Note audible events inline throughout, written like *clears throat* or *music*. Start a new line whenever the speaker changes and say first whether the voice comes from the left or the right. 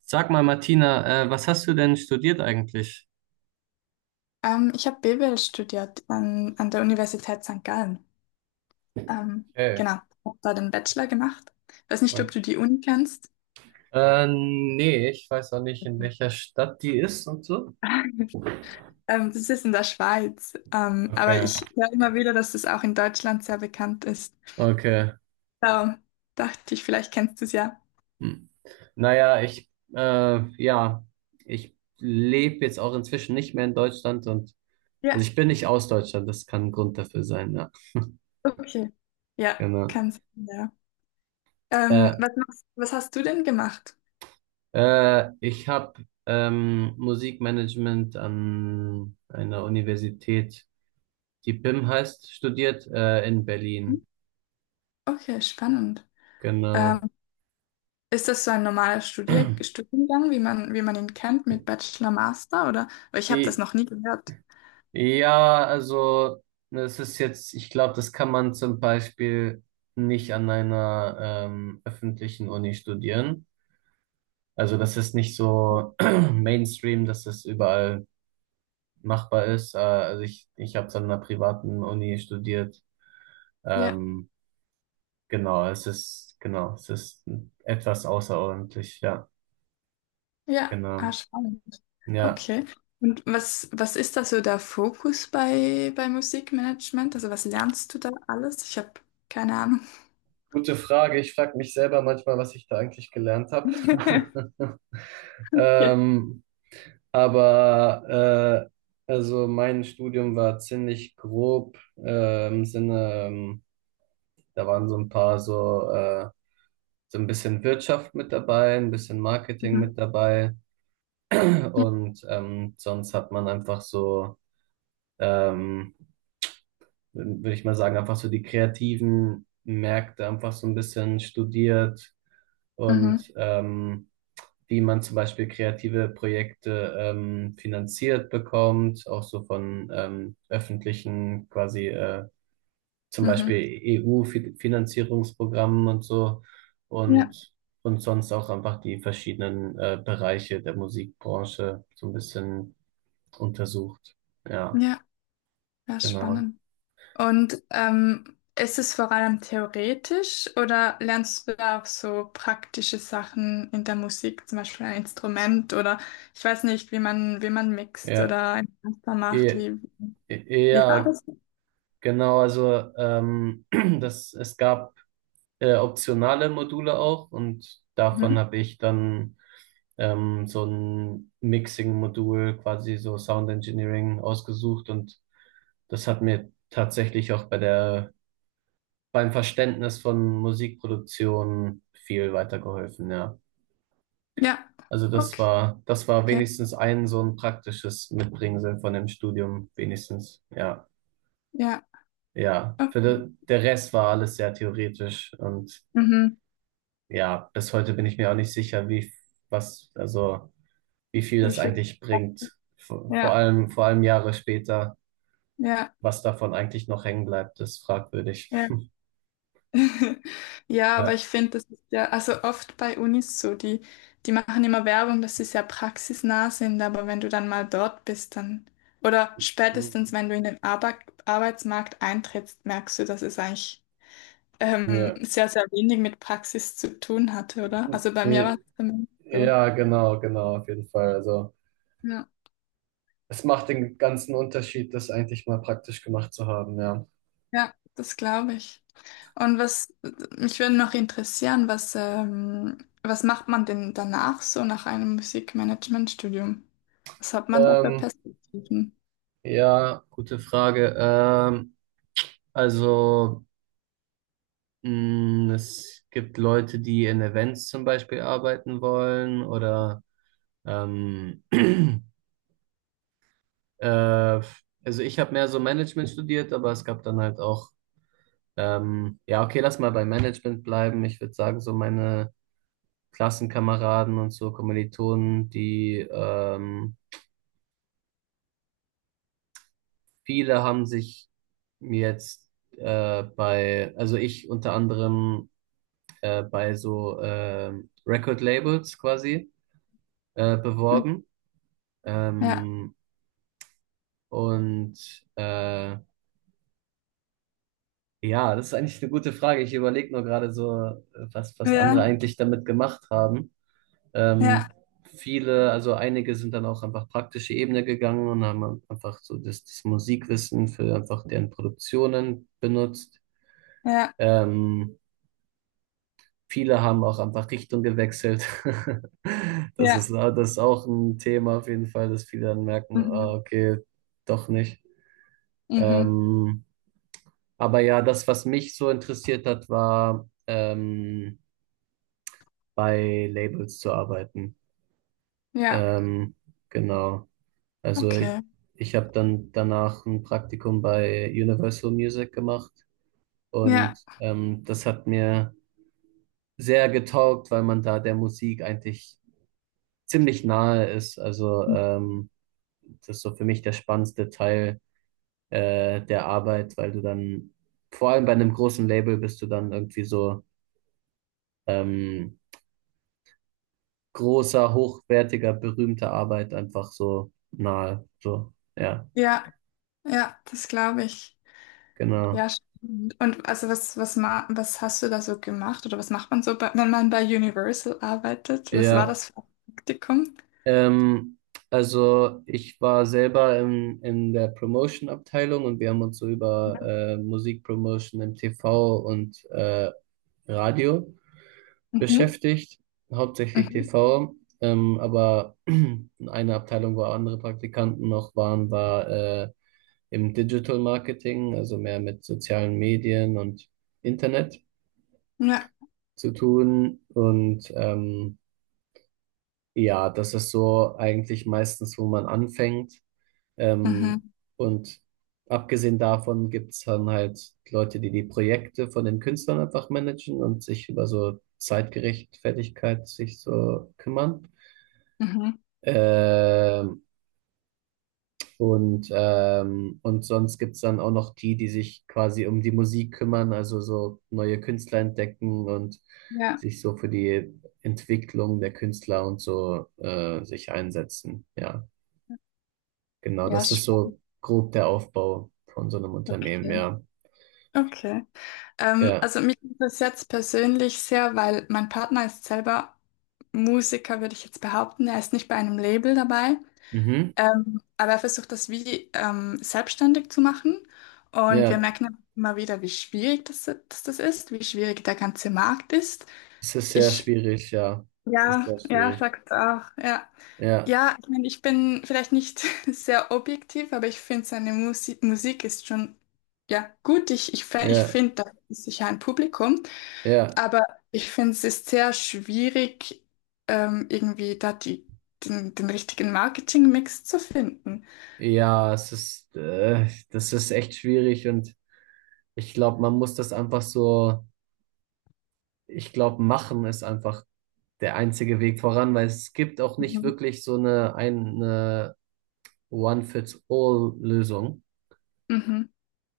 right: Sag mal, Martina, was hast du denn studiert eigentlich?
left: Ich habe BWL studiert an der Universität St. Gallen. Ähm,
right: Okay.
left: genau, habe da den Bachelor gemacht. Weiß nicht, ob du die Uni kennst.
right: Nee, ich weiß auch nicht, in welcher Stadt die ist und so.
left: *laughs* Das ist in der Schweiz. Aber
right: Okay,
left: ich höre immer wieder, dass das auch in Deutschland sehr bekannt ist.
right: okay.
left: So, dachte ich, vielleicht kennst du es ja.
right: Hm. Naja, ich, ja, ich lebe jetzt auch inzwischen nicht mehr in Deutschland und, also
left: Ja,
right: ich bin nicht aus Deutschland, das kann ein Grund dafür sein, ja,
left: okay. Ja,
right: genau.
left: kannst du, ja.
right: Äh,
left: Was hast du denn gemacht?
right: Ich habe Musikmanagement an einer Universität, die BIM heißt, studiert, in
left: Mhm.
right: Berlin.
left: Okay, spannend.
right: Genau.
left: Ähm, Ist das so ein normaler Studier Studiengang, wie man ihn kennt, mit Bachelor, Master oder? Weil ich habe das
right: I-
left: noch nie gehört.
right: Ja, also es ist jetzt, ich glaube, das kann man zum Beispiel nicht an einer öffentlichen Uni studieren. Also das ist nicht so *clears throat* Mainstream, dass das überall machbar ist. Also ich habe es an einer privaten Uni studiert.
left: Ja,
right: Ähm, genau, genau, es ist etwas außerordentlich, ja,
left: ja, ah,
right: genau.
left: spannend.
right: Ja.
left: Okay. Und was ist da so der Fokus bei Musikmanagement? Also was lernst du da alles? Ich habe keine Ahnung.
right: Gute Frage. Ich frage mich selber manchmal, was ich da eigentlich gelernt habe.
left: *laughs*
right: *laughs* Ähm, Aber also mein Studium war ziemlich grob im Sinne, da waren so ein paar so, so ein bisschen Wirtschaft mit dabei, ein bisschen Marketing
left: Mhm.
right: mit dabei
left: Ja.
right: und sonst hat man einfach so, ähm, würde ich mal sagen, einfach so die kreativen Märkte einfach so ein bisschen studiert
left: Mhm.
right: und wie man zum Beispiel kreative Projekte finanziert bekommt, auch so von öffentlichen quasi zum Beispiel
left: Mhm.
right: EU-Finanzierungsprogrammen und so
left: Ja,
right: und und sonst auch einfach die verschiedenen Bereiche der Musikbranche so ein bisschen untersucht. Ja,
left: ja, ja,
right: genau.
left: spannend. Und ist es vor allem theoretisch oder lernst du da auch so praktische Sachen in der Musik, zum Beispiel ein Instrument oder ich weiß nicht, wie man mixt
right: Ja,
left: oder ein Master macht?
right: e
left: Wie war
right: ja,
left: das?
right: genau. Also *clears throat* das es gab optionale Module auch und davon
left: Mhm.
right: habe ich dann so ein Mixing-Modul, quasi so Sound Engineering ausgesucht und das hat mir tatsächlich auch bei beim Verständnis von Musikproduktion viel weitergeholfen, ja.
left: Ja,
right: Also
left: okay.
right: das war wenigstens ein so ein praktisches Mitbringsel von dem Studium, wenigstens, ja.
left: Ja,
right: Ja,
left: okay.
right: der Rest war alles sehr theoretisch und
left: Mhm.
right: ja, bis heute bin ich mir auch nicht sicher, also wie viel
left: Wie
right: das
left: viel?
right: eigentlich bringt.
left: Ja,
right: Vor allem Jahre später,
left: ja,
right: was davon eigentlich noch hängen bleibt, ist fragwürdig.
left: ja.
right: *laughs*
left: *laughs* Ja, aber
right: Ja.
left: ich finde, das ist ja, also oft bei Unis so, die, die machen immer Werbung, dass sie sehr praxisnah sind, aber wenn du dann mal dort bist, dann, oder spätestens,
right: Mhm.
left: wenn du in den Arbeitsmarkt eintrittst, merkst du, dass es eigentlich
right: Ja.
left: sehr, sehr wenig mit Praxis zu tun hatte, oder? Also bei mir war
right: Nee.
left: es zumindest so.
right: Ja, genau, genau, auf jeden Fall. Also
left: Ja,
right: es macht den ganzen Unterschied, das eigentlich mal praktisch gemacht zu haben, ja.
left: ja, das glaube ich. Und was, mich würde noch interessieren, was macht man denn danach so nach einem Musikmanagementstudium? Was hat man da für
right: Ähm,
left: Perspektiven?
right: ja, gute Frage. Also mh, es gibt Leute, die in Events zum Beispiel arbeiten wollen oder Ähm, *clears throat* äh, also ich habe mehr so Management studiert, aber es gab dann halt auch, ja, okay, lass mal bei Management bleiben. Ich würde sagen, so meine Klassenkameraden und so Kommilitonen, die viele haben sich jetzt bei, also ich unter anderem bei so Record Labels quasi beworben.
left: Ja,
right: Ähm, und äh, ja, das ist eigentlich eine gute Frage. Ich überlege nur gerade so, was
left: ja,
right: andere eigentlich damit gemacht haben.
left: ja,
right: Ähm, Viele, also einige sind dann auch einfach praktische Ebene gegangen und haben einfach so das Musikwissen für einfach deren Produktionen benutzt.
left: ja,
right: Ähm, Viele haben auch einfach Richtung gewechselt. *laughs*
left: ja.
right: Das ist auch ein Thema auf jeden Fall, dass viele dann merken, ah,
left: Mhm.
right: okay, doch nicht.
left: Mhm.
right: Ähm, aber ja, das, was mich so interessiert hat, war, bei Labels zu arbeiten.
left: Ja,
right: Ähm, genau. Also
left: okay.
right: ich, Ich habe dann danach ein Praktikum bei Universal Music gemacht
left: Ja,
right: und das hat mir sehr getaugt, weil man da der Musik eigentlich ziemlich nahe ist. Also das ist so für mich der spannendste Teil der Arbeit, weil du dann vor allem bei einem großen Label bist du dann irgendwie so ähm, großer, hochwertiger, berühmter Arbeit einfach so nahe. So, ja.
left: ja, ja, das glaube ich.
right: Genau.
left: Ja, stimmt. Und also was hast du da so gemacht oder was macht man so, bei, wenn man bei Universal arbeitet? Was war
right: Ja.
left: das für ein Praktikum?
right: Ähm, also ich war selber in der Promotion-Abteilung und wir haben uns so über Musikpromotion im TV und Radio
left: Mhm.
right: beschäftigt, hauptsächlich
left: Mhm.
right: TV. Aber *clears throat* eine Abteilung, wo andere Praktikanten noch waren, war im Digital Marketing, also mehr mit sozialen Medien und Internet
left: Ja.
right: zu tun. Und ja, das ist so eigentlich meistens, wo man anfängt. Ähm,
left: Mhm.
right: und abgesehen davon gibt's dann halt Leute, die die Projekte von den Künstlern einfach managen und sich über so Zeitgerechtfertigkeit sich so kümmern.
left: Mhm.
right: Ähm, und sonst gibt's dann auch noch die sich quasi um die Musik kümmern, also so neue Künstler entdecken und
left: Ja,
right: sich so für die Entwicklung der Künstler und so sich einsetzen. Ja. Genau,
left: ja,
right: das ist
left: spannend.
right: so grob der Aufbau von so einem Unternehmen,
left: Okay.
right: ja.
left: Okay. Ähm,
right: Ja,
left: also mich interessiert es persönlich sehr, weil mein Partner ist selber Musiker, würde ich jetzt behaupten. Er ist nicht bei einem Label dabei,
right: mhm.
left: aber er versucht das wie selbstständig zu machen. Und wir
right: Ja,
left: merken immer wieder, wie schwierig das, dass das ist, wie schwierig der ganze Markt ist.
right: es ist sehr
left: Ich,
right: schwierig, ja. Es ist
left: ja,
right: sehr
left: ja,
right: schwierig.
left: sagt auch, ja.
right: Ja,
left: Ja, ich meine, ich bin vielleicht nicht *laughs* sehr objektiv, aber ich finde, seine Musik ist schon ja, gut. Ich
right: ja,
left: finde, da ist sicher ein Publikum,
right: ja.
left: aber ich finde, es ist sehr schwierig, irgendwie da den, den richtigen Marketing-Mix zu finden.
right: Ja, das ist echt schwierig und ich glaube, man muss das einfach so, ich glaube, machen ist einfach der einzige Weg voran, weil es gibt auch nicht
left: Mhm.
right: wirklich eine One-Fits-All-Lösung.
left: Mhm.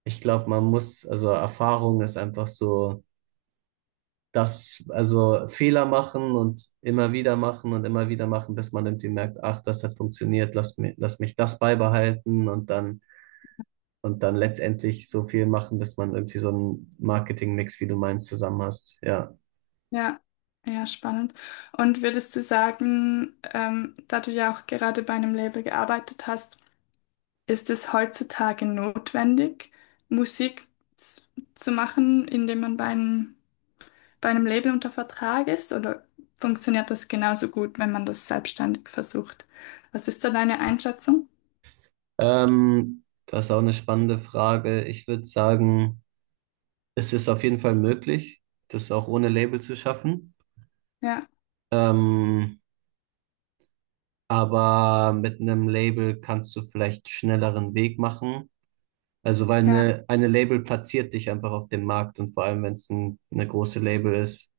right: Ich glaube, man muss, also Erfahrung ist einfach so. Das, also Fehler machen und immer wieder machen und immer wieder machen, bis man irgendwie merkt, ach, das hat funktioniert, lass mich das beibehalten und und dann letztendlich so viel machen, bis man irgendwie so einen Marketing-Mix, wie du meinst, zusammen hast. Ja.
left: Ja, ja, spannend. Und würdest du sagen, da du ja auch gerade bei einem Label gearbeitet hast, Ist es heutzutage notwendig, Musik z- zu machen, indem man bei einem Label unter Vertrag ist? Oder funktioniert das genauso gut, wenn man das selbstständig versucht? Was ist da deine Einschätzung?
right: Das ist auch eine spannende Frage. Ich würde sagen, es ist auf jeden Fall möglich, das auch ohne Label zu schaffen.
left: Ja,
right: Ähm, aber mit einem Label kannst du vielleicht schnelleren Weg machen. Also weil
left: ja,
right: eine Label platziert dich einfach auf dem Markt und vor allem, wenn es eine große Label ist,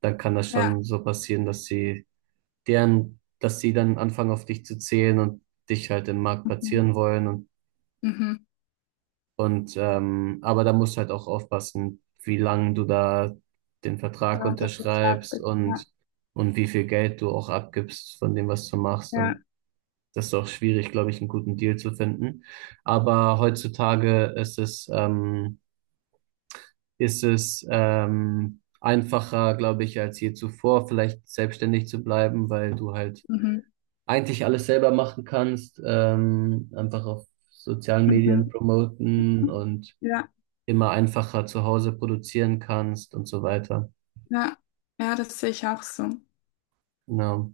right: dann kann das
left: ja.
right: schon so passieren, dass sie deren, dass sie dann anfangen auf dich zu zählen und dich halt im Markt
left: Mhm.
right: platzieren wollen
left: Mhm.
right: und aber da musst du halt auch aufpassen, wie lang du da den Vertrag
left: Da unter Vertrag
right: unterschreibst
left: bist. Ja,
right: und wie viel Geld du auch abgibst von dem, was du machst
left: ja.
right: und das ist auch schwierig, glaube ich, einen guten Deal zu finden. Aber heutzutage ist es einfacher, glaube ich, als je zuvor, vielleicht selbstständig zu bleiben, weil du halt
left: Mhm.
right: eigentlich alles selber machen kannst, einfach auf sozialen Medien
left: Mhm.
right: promoten und
left: Ja,
right: immer einfacher zu Hause produzieren kannst und so weiter.
left: ja. Ja, das sehe ich auch so.
right: Genau.